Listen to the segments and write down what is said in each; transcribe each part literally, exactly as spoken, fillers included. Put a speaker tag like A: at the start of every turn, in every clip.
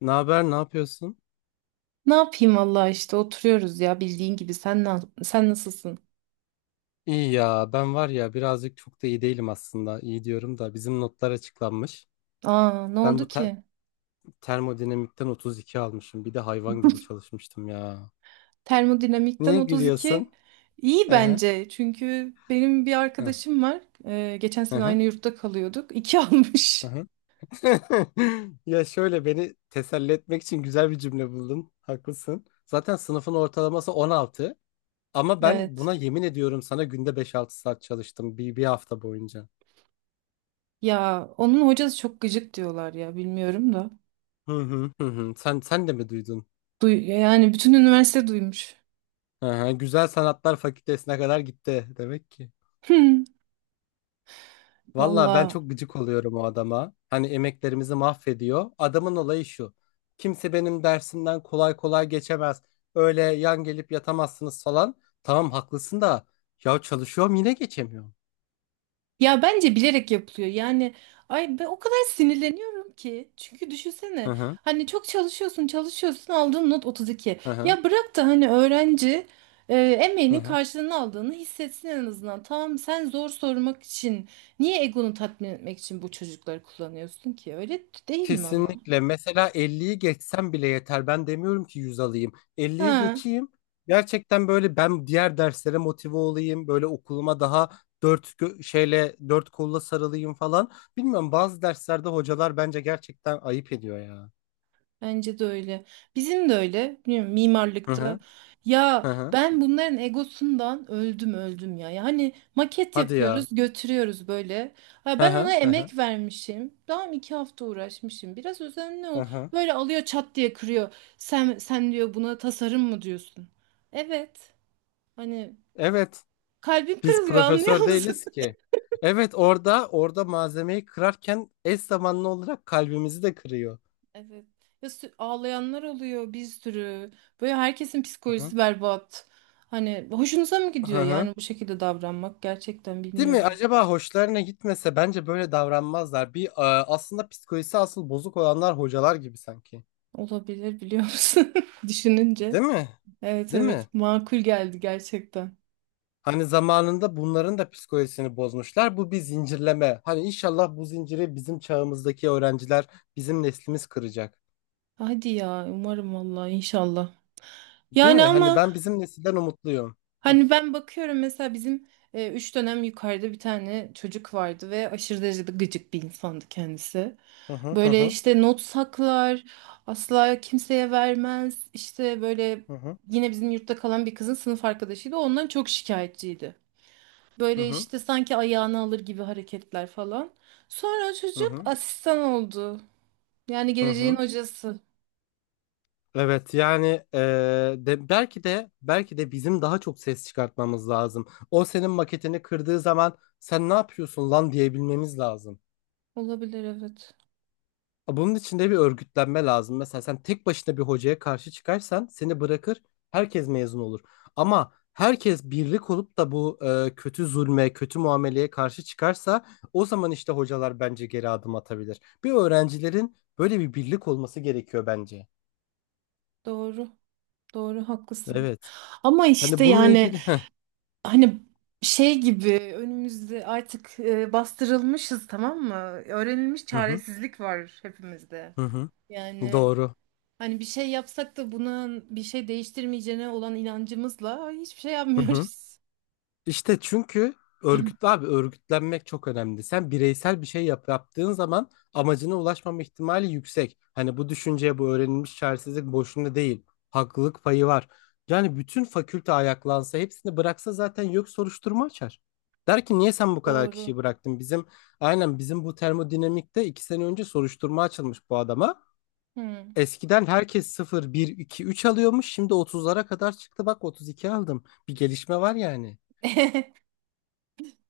A: Ne haber, ne yapıyorsun?
B: Ne yapayım valla işte oturuyoruz ya bildiğin gibi sen na- sen nasılsın?
A: İyi ya, ben var ya birazcık çok da iyi değilim aslında. İyi diyorum da bizim notlar açıklanmış.
B: Aa ne
A: Ben
B: oldu
A: bu
B: ki?
A: te- termodinamikten otuz iki almışım. Bir de hayvan gibi çalışmıştım ya.
B: Termodinamikten
A: Niye
B: otuz iki
A: gülüyorsun?
B: iyi
A: Aha,
B: bence. Çünkü benim bir
A: aha,
B: arkadaşım var. Ee, geçen sene
A: aha,
B: aynı yurtta kalıyorduk. iki almış.
A: aha. Ya şöyle beni teselli etmek için güzel bir cümle buldun. Haklısın. Zaten sınıfın ortalaması on altı. Ama ben
B: Evet.
A: buna yemin ediyorum sana günde beş altı saat çalıştım bir, bir hafta boyunca.
B: Ya onun hocası çok gıcık diyorlar ya bilmiyorum da.
A: Hı hı hı hı. Sen sen de mi duydun?
B: Duy yani bütün üniversite duymuş.
A: Aha, Güzel Sanatlar Fakültesine kadar gitti demek ki. Valla ben
B: Valla
A: çok gıcık oluyorum o adama. Hani emeklerimizi mahvediyor. Adamın olayı şu. Kimse benim dersimden kolay kolay geçemez. Öyle yan gelip yatamazsınız falan. Tamam haklısın da. Ya çalışıyorum yine geçemiyorum.
B: ya bence bilerek yapılıyor. Yani ay ben o kadar sinirleniyorum ki. Çünkü
A: Hı
B: düşünsene
A: hı.
B: hani çok çalışıyorsun çalışıyorsun aldığın not otuz iki.
A: Hı hı.
B: Ya bırak da hani öğrenci e,
A: Hı
B: emeğinin
A: hı.
B: karşılığını aldığını hissetsin en azından. Tamam sen zor sormak için niye egonu tatmin etmek için bu çocukları kullanıyorsun ki? Öyle değil mi ama?
A: Kesinlikle. Mesela elliyi geçsem bile yeter. Ben demiyorum ki yüz alayım. Elliyi
B: Ha.
A: geçeyim. Gerçekten böyle ben diğer derslere motive olayım. Böyle okuluma daha dört gö- şeyle dört kolla sarılayım falan. Bilmiyorum bazı derslerde hocalar bence gerçekten ayıp ediyor ya.
B: Bence de öyle. Bizim de öyle. Bilmiyorum,
A: Hı hı.
B: mimarlıkta.
A: Hı
B: Ya
A: hı.
B: ben bunların egosundan öldüm öldüm ya. Yani maket
A: Hadi
B: yapıyoruz,
A: ya.
B: götürüyoruz böyle. Ha,
A: Hı
B: ben ona
A: hı. Hı hı.
B: emek vermişim. Tamam iki hafta uğraşmışım. Biraz özenli
A: Hı
B: ol.
A: hı.
B: Böyle alıyor çat diye kırıyor. Sen sen diyor buna tasarım mı diyorsun? Evet. Hani
A: Evet.
B: kalbim
A: Biz
B: kırılıyor anlıyor
A: profesör
B: musun?
A: değiliz ki. Evet orada orada malzemeyi kırarken eş zamanlı olarak kalbimizi de kırıyor.
B: Evet. Ya sü- ağlayanlar oluyor bir sürü. Böyle herkesin
A: Hı hı.
B: psikolojisi berbat. Hani hoşunuza mı
A: Hı
B: gidiyor
A: hı.
B: yani bu şekilde davranmak? Gerçekten
A: Değil mi?
B: bilmiyorum.
A: Acaba hoşlarına gitmese bence böyle davranmazlar. Bir e, aslında psikolojisi asıl bozuk olanlar hocalar gibi sanki.
B: Olabilir biliyor musun? Düşününce.
A: Değil mi?
B: Evet
A: Değil
B: evet
A: mi?
B: makul geldi gerçekten.
A: Hani zamanında bunların da psikolojisini bozmuşlar. Bu bir zincirleme. Hani inşallah bu zinciri bizim çağımızdaki öğrenciler, bizim neslimiz kıracak.
B: Hadi ya umarım vallahi inşallah.
A: Değil
B: Yani
A: mi? Hani
B: ama
A: ben bizim nesilden umutluyum.
B: hani ben bakıyorum mesela bizim e, üç dönem yukarıda bir tane çocuk vardı ve aşırı derecede gıcık bir insandı kendisi.
A: Hı hı hı
B: Böyle
A: hı
B: işte not saklar, asla kimseye vermez. İşte böyle
A: hı
B: yine bizim yurtta kalan bir kızın sınıf arkadaşıydı. Ondan çok şikayetçiydi. Böyle
A: hı
B: işte sanki ayağını alır gibi hareketler falan. Sonra o çocuk
A: hı
B: asistan oldu. Yani
A: hı
B: geleceğin
A: hı.
B: hocası.
A: Evet yani e, de, belki de belki de bizim daha çok ses çıkartmamız lazım. O senin maketini kırdığı zaman sen ne yapıyorsun lan diyebilmemiz lazım.
B: Olabilir evet.
A: Bunun için de bir örgütlenme lazım. Mesela sen tek başına bir hocaya karşı çıkarsan seni bırakır herkes mezun olur. Ama herkes birlik olup da bu e, kötü zulme, kötü muameleye karşı çıkarsa o zaman işte hocalar bence geri adım atabilir. Bir öğrencilerin böyle bir birlik olması gerekiyor bence.
B: Doğru. Doğru haklısın.
A: Evet.
B: Ama işte
A: Hani bununla
B: yani
A: ilgili... Heh.
B: hani şey gibi önümüzde artık e, bastırılmışız tamam mı? Öğrenilmiş
A: Hı hı.
B: çaresizlik var hepimizde.
A: Hı hı.
B: Yani
A: Doğru.
B: hani bir şey yapsak da bunun bir şey değiştirmeyeceğine olan inancımızla hiçbir şey
A: Hı hı.
B: yapmıyoruz.
A: İşte çünkü örgütlü abi örgütlenmek çok önemli. Sen bireysel bir şey yap, yaptığın zaman amacına ulaşmama ihtimali yüksek. Hani bu düşünceye bu öğrenilmiş çaresizlik boşuna değil. Haklılık payı var. Yani bütün fakülte ayaklansa hepsini bıraksa zaten yok soruşturma açar. Der ki niye sen bu kadar kişiyi
B: Doğru.
A: bıraktın? Bizim aynen bizim bu termodinamikte iki sene önce soruşturma açılmış bu adama.
B: Hmm.
A: Eskiden herkes sıfır, bir, iki, üç alıyormuş. Şimdi otuzlara kadar çıktı. Bak otuz iki aldım. Bir gelişme var yani.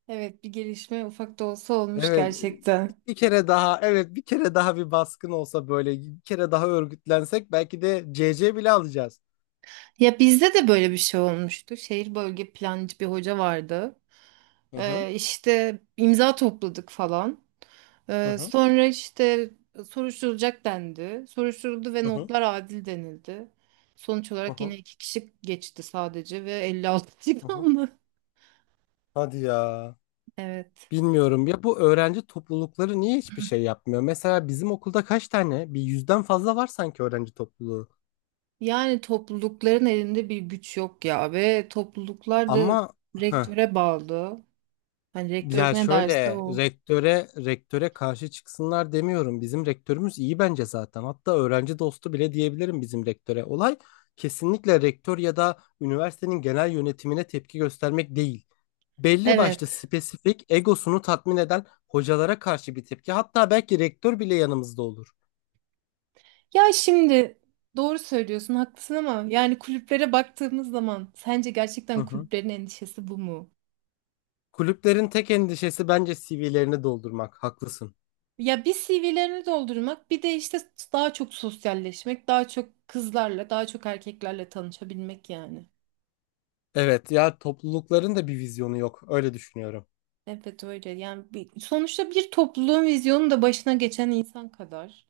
B: Evet bir gelişme ufak da olsa olmuş
A: Evet.
B: gerçekten.
A: Bir kere daha, evet bir kere daha bir baskın olsa böyle bir kere daha örgütlensek belki de C C bile alacağız.
B: Ya bizde de böyle bir şey olmuştu. Şehir bölge plancı bir hoca vardı.
A: Hı hı.
B: Ee, işte imza topladık falan.
A: Hı
B: Ee,
A: hı,
B: sonra işte soruşturulacak dendi. Soruşturuldu ve
A: hı hı,
B: notlar adil denildi. Sonuç
A: hı
B: olarak yine
A: hı,
B: iki kişi geçti sadece ve elli altı
A: hı hı.
B: aldı.
A: Hadi ya.
B: Evet.
A: Bilmiyorum ya bu öğrenci toplulukları niye hiçbir şey yapmıyor? Mesela bizim okulda kaç tane? Bir yüzden fazla var sanki öğrenci topluluğu.
B: Yani toplulukların elinde bir güç yok ya ve topluluklar da
A: Ama heh.
B: rektöre bağlı. Hani rektör
A: Ya
B: ne derse
A: şöyle
B: o.
A: rektöre rektöre karşı çıksınlar demiyorum. Bizim rektörümüz iyi bence zaten. Hatta öğrenci dostu bile diyebilirim bizim rektöre. Olay kesinlikle rektör ya da üniversitenin genel yönetimine tepki göstermek değil. Belli başlı
B: Evet.
A: spesifik egosunu tatmin eden hocalara karşı bir tepki. Hatta belki rektör bile yanımızda olur.
B: Ya şimdi doğru söylüyorsun, haklısın ama yani kulüplere baktığımız zaman sence
A: Hı
B: gerçekten
A: hı.
B: kulüplerin endişesi bu mu?
A: Kulüplerin tek endişesi bence C V'lerini doldurmak. Haklısın.
B: Ya bir C V'lerini doldurmak, bir de işte daha çok sosyalleşmek, daha çok kızlarla, daha çok erkeklerle tanışabilmek yani.
A: Evet ya toplulukların da bir vizyonu yok. Öyle düşünüyorum.
B: Evet öyle. Yani bir- sonuçta bir topluluğun vizyonu da başına geçen insan kadar.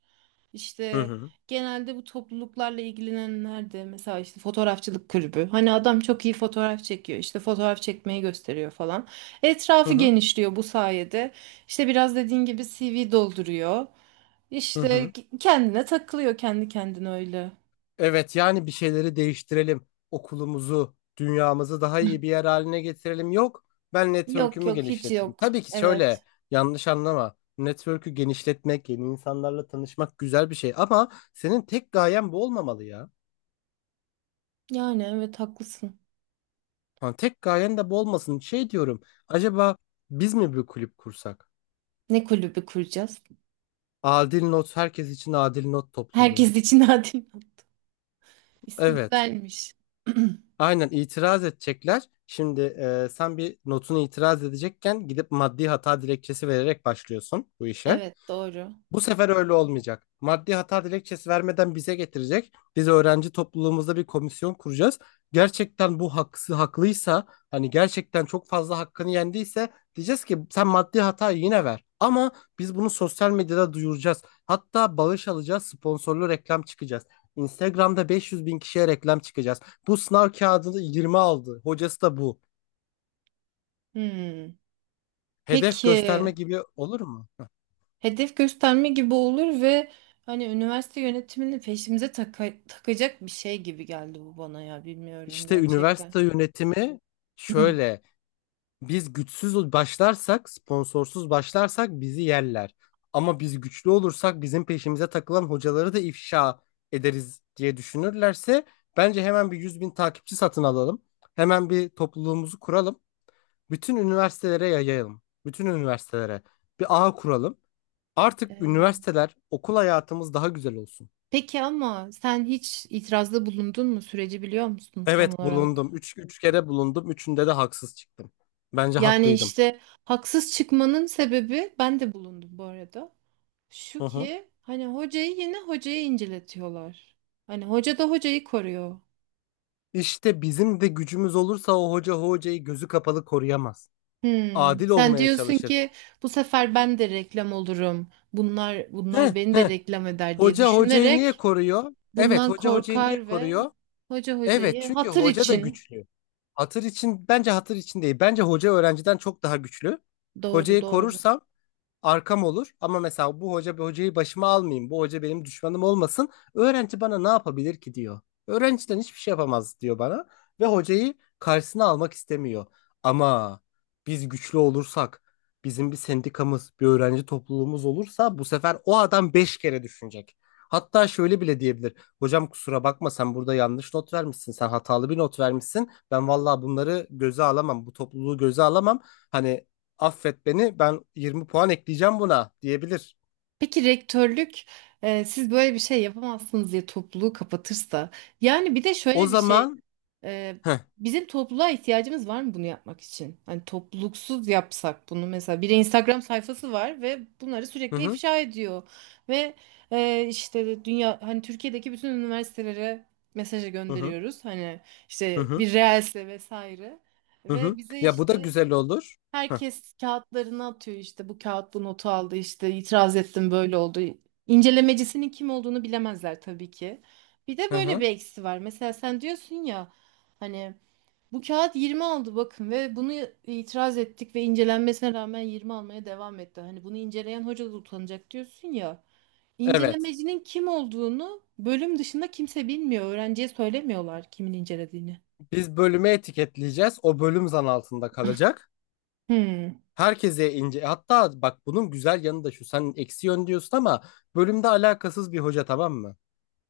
A: Hı
B: İşte
A: hı.
B: genelde bu topluluklarla ilgilenenler de mesela işte fotoğrafçılık kulübü. Hani adam çok iyi fotoğraf çekiyor. İşte fotoğraf çekmeyi gösteriyor falan.
A: Hı
B: Etrafı
A: hı.
B: genişliyor bu sayede. İşte biraz dediğin gibi C V dolduruyor.
A: Hı
B: İşte
A: hı.
B: kendine takılıyor kendi kendine öyle.
A: Evet yani bir şeyleri değiştirelim. Okulumuzu, dünyamızı daha iyi bir yer haline getirelim. Yok ben
B: Yok
A: network'ümü
B: yok hiç
A: genişleteyim.
B: yok.
A: Tabii ki şöyle
B: Evet.
A: yanlış anlama. Network'ü genişletmek, yeni insanlarla tanışmak güzel bir şey. Ama senin tek gayen bu olmamalı ya.
B: Yani evet haklısın.
A: Ha, tek gayen de bu olmasın. Şey diyorum acaba biz mi bir kulüp kursak?
B: Ne kulübü kuracağız?
A: Adil Not herkes için adil not topluluğu.
B: Herkes için adil. İsmi
A: Evet.
B: güzelmiş.
A: Aynen itiraz edecekler. Şimdi e, sen bir notunu itiraz edecekken gidip maddi hata dilekçesi vererek başlıyorsun bu işe.
B: Evet doğru.
A: Bu sefer öyle olmayacak. Maddi hata dilekçesi vermeden bize getirecek. Biz öğrenci topluluğumuzda bir komisyon kuracağız. Gerçekten bu haksız haklıysa hani gerçekten çok fazla hakkını yendiyse diyeceğiz ki sen maddi hatayı yine ver. Ama biz bunu sosyal medyada duyuracağız. Hatta bağış alacağız, sponsorlu reklam çıkacağız. Instagram'da beş yüz bin kişiye reklam çıkacağız. Bu sınav kağıdını yirmi aldı. Hocası da bu.
B: Hmm.
A: Hedef gösterme
B: Peki.
A: gibi olur mu?
B: Hedef gösterme gibi olur ve hani üniversite yönetimini peşimize taka- takacak bir şey gibi geldi bu bana ya bilmiyorum
A: İşte
B: gerçekten.
A: üniversite yönetimi şöyle. Biz güçsüz başlarsak, sponsorsuz başlarsak bizi yerler. Ama biz güçlü olursak bizim peşimize takılan hocaları da ifşa ederiz diye düşünürlerse bence hemen bir yüz bin takipçi satın alalım. Hemen bir topluluğumuzu kuralım. Bütün üniversitelere yayalım, bütün üniversitelere bir ağ kuralım. Artık
B: Ee,
A: üniversiteler, okul hayatımız daha güzel olsun.
B: Peki ama sen hiç itirazda bulundun mu? Süreci biliyor musun tam
A: Evet
B: olarak?
A: bulundum. Üç, üç kere bulundum. Üçünde de haksız çıktım. Bence
B: Yani
A: haklıydım.
B: işte haksız çıkmanın sebebi ben de bulundum bu arada.
A: Hı
B: Şu
A: hı.
B: ki hani hocayı yine hocayı inceletiyorlar. Hani hoca da hocayı koruyor.
A: İşte bizim de gücümüz olursa o hoca hocayı gözü kapalı koruyamaz.
B: Hmm.
A: Adil
B: Sen
A: olmaya
B: diyorsun
A: çalışır.
B: ki bu sefer ben de reklam olurum. Bunlar
A: Heh,
B: bunlar beni de
A: heh.
B: reklam eder diye
A: Hoca hocayı niye
B: düşünerek
A: koruyor? Evet,
B: bundan
A: hoca hocayı niye
B: korkar ve
A: koruyor?
B: hoca
A: Evet,
B: hocayı
A: çünkü
B: hatır
A: hoca da
B: için
A: güçlü. Hatır için bence hatır için değil. Bence hoca öğrenciden çok daha güçlü.
B: doğru
A: Hocayı
B: doğru.
A: korursam arkam olur ama mesela bu hoca bu hocayı başıma almayayım. Bu hoca benim düşmanım olmasın. Öğrenci bana ne yapabilir ki diyor. Öğrenciden hiçbir şey yapamaz diyor bana ve hocayı karşısına almak istemiyor. Ama biz güçlü olursak, bizim bir sendikamız, bir öğrenci topluluğumuz olursa bu sefer o adam beş kere düşünecek. Hatta şöyle bile diyebilir. Hocam kusura bakma sen burada yanlış not vermişsin. Sen hatalı bir not vermişsin. Ben vallahi bunları göze alamam. Bu topluluğu göze alamam. Hani affet beni ben yirmi puan ekleyeceğim buna diyebilir.
B: Peki rektörlük e, siz böyle bir şey yapamazsınız diye topluluğu kapatırsa yani bir de
A: O
B: şöyle bir şey.
A: zaman
B: Ee,
A: Heh,
B: Bizim topluluğa ihtiyacımız var mı bunu yapmak için? Hani topluluksuz yapsak bunu mesela bir Instagram sayfası var ve bunları
A: hı
B: sürekli
A: hı
B: ifşa ediyor ve e, işte dünya hani Türkiye'deki bütün üniversitelere mesaja
A: hı hı
B: gönderiyoruz hani
A: hı
B: işte
A: hı
B: bir reelse vesaire
A: hı hı.
B: ve bize
A: Ya bu da
B: işte
A: güzel olur. Heh,
B: herkes kağıtlarını atıyor işte bu kağıt bu notu aldı işte itiraz ettim böyle oldu. İncelemecisinin kim olduğunu bilemezler tabii ki. Bir de
A: hı
B: böyle
A: hı.
B: bir eksi var. Mesela sen diyorsun ya hani bu kağıt yirmi aldı bakın ve bunu itiraz ettik ve incelenmesine rağmen yirmi almaya devam etti. Hani bunu inceleyen hoca da utanacak diyorsun ya.
A: Evet.
B: İncelemecinin kim olduğunu bölüm dışında kimse bilmiyor. Öğrenciye söylemiyorlar kimin incelediğini.
A: Biz bölüme etiketleyeceğiz. O bölüm zan altında kalacak.
B: Hmm,
A: Herkese ince hatta bak bunun güzel yanı da şu sen eksi yön diyorsun ama bölümde alakasız bir hoca tamam mı?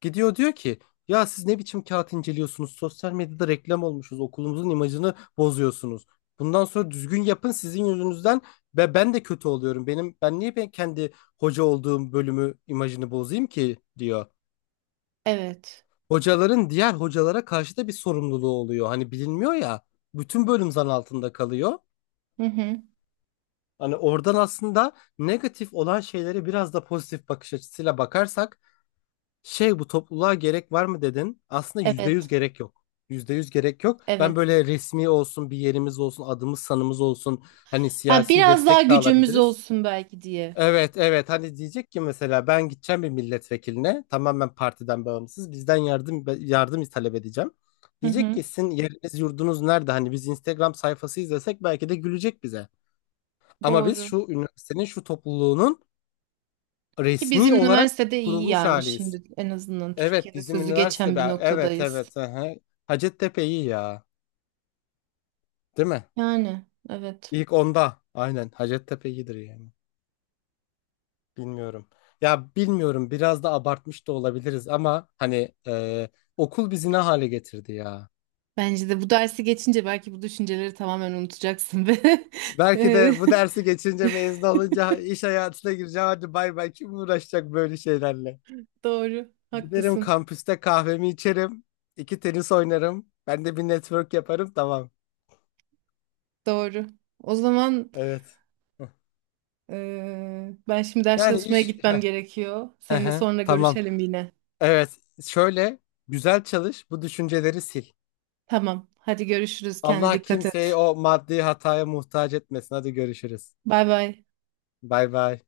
A: Gidiyor diyor ki ya siz ne biçim kağıt inceliyorsunuz? Sosyal medyada reklam olmuşuz. Okulumuzun imajını bozuyorsunuz. Bundan sonra düzgün yapın sizin yüzünüzden ve ben de kötü oluyorum. Benim ben niye ben kendi hoca olduğum bölümü imajını bozayım ki diyor.
B: evet.
A: Hocaların diğer hocalara karşı da bir sorumluluğu oluyor. Hani bilinmiyor ya. Bütün bölüm zan altında kalıyor.
B: Hı hı.
A: Hani oradan aslında negatif olan şeylere biraz da pozitif bakış açısıyla bakarsak şey bu topluluğa gerek var mı dedin. Aslında yüzde yüz
B: Evet.
A: gerek yok. Yüzde yüz gerek yok. Ben
B: Evet.
A: böyle resmi olsun, bir yerimiz olsun, adımız sanımız olsun. Hani
B: Ha
A: siyasi
B: biraz daha
A: destek de
B: gücümüz
A: alabiliriz.
B: olsun belki diye.
A: Evet, evet. Hani diyecek ki mesela ben gideceğim bir milletvekiline tamamen partiden bağımsız bizden yardım yardım talep edeceğim.
B: Hı
A: Diyecek
B: hı.
A: ki sizin yeriniz yurdunuz nerede? Hani biz Instagram sayfası izlesek belki de gülecek bize. Ama biz
B: Doğru.
A: şu üniversitenin şu topluluğunun
B: Ki bizim
A: resmi olarak
B: üniversitede iyi
A: kurulmuş
B: yani
A: haliyiz.
B: şimdi en azından
A: Evet
B: Türkiye'de
A: bizim
B: sözü
A: üniversite
B: geçen bir
A: be- evet
B: noktadayız.
A: evet aha. Hacettepe iyi ya, değil mi?
B: Yani evet.
A: ilk onda aynen Hacettepe iyidir yani bilmiyorum. Ya bilmiyorum biraz da abartmış da olabiliriz ama hani e, okul bizi ne hale getirdi ya.
B: Bence de bu dersi geçince belki bu düşünceleri tamamen unutacaksın ve
A: Belki
B: Eee,
A: de bu dersi geçince mezun olunca iş hayatına gireceğim hadi bay bay kim uğraşacak böyle şeylerle.
B: doğru.
A: Giderim
B: Haklısın.
A: kampüste kahvemi içerim iki tenis oynarım ben de bir network yaparım tamam
B: Doğru. O zaman
A: evet. Heh.
B: eee, ben şimdi ders
A: Yani
B: çalışmaya
A: iş
B: gitmem
A: Heh,
B: gerekiyor. Seninle
A: aha,
B: sonra
A: tamam.
B: görüşelim yine.
A: Evet, şöyle güzel çalış, bu düşünceleri sil.
B: Tamam. Hadi görüşürüz. Kendine
A: Allah
B: dikkat
A: kimseyi
B: et.
A: o maddi hataya muhtaç etmesin. Hadi görüşürüz.
B: Bay bay.
A: Bay bay.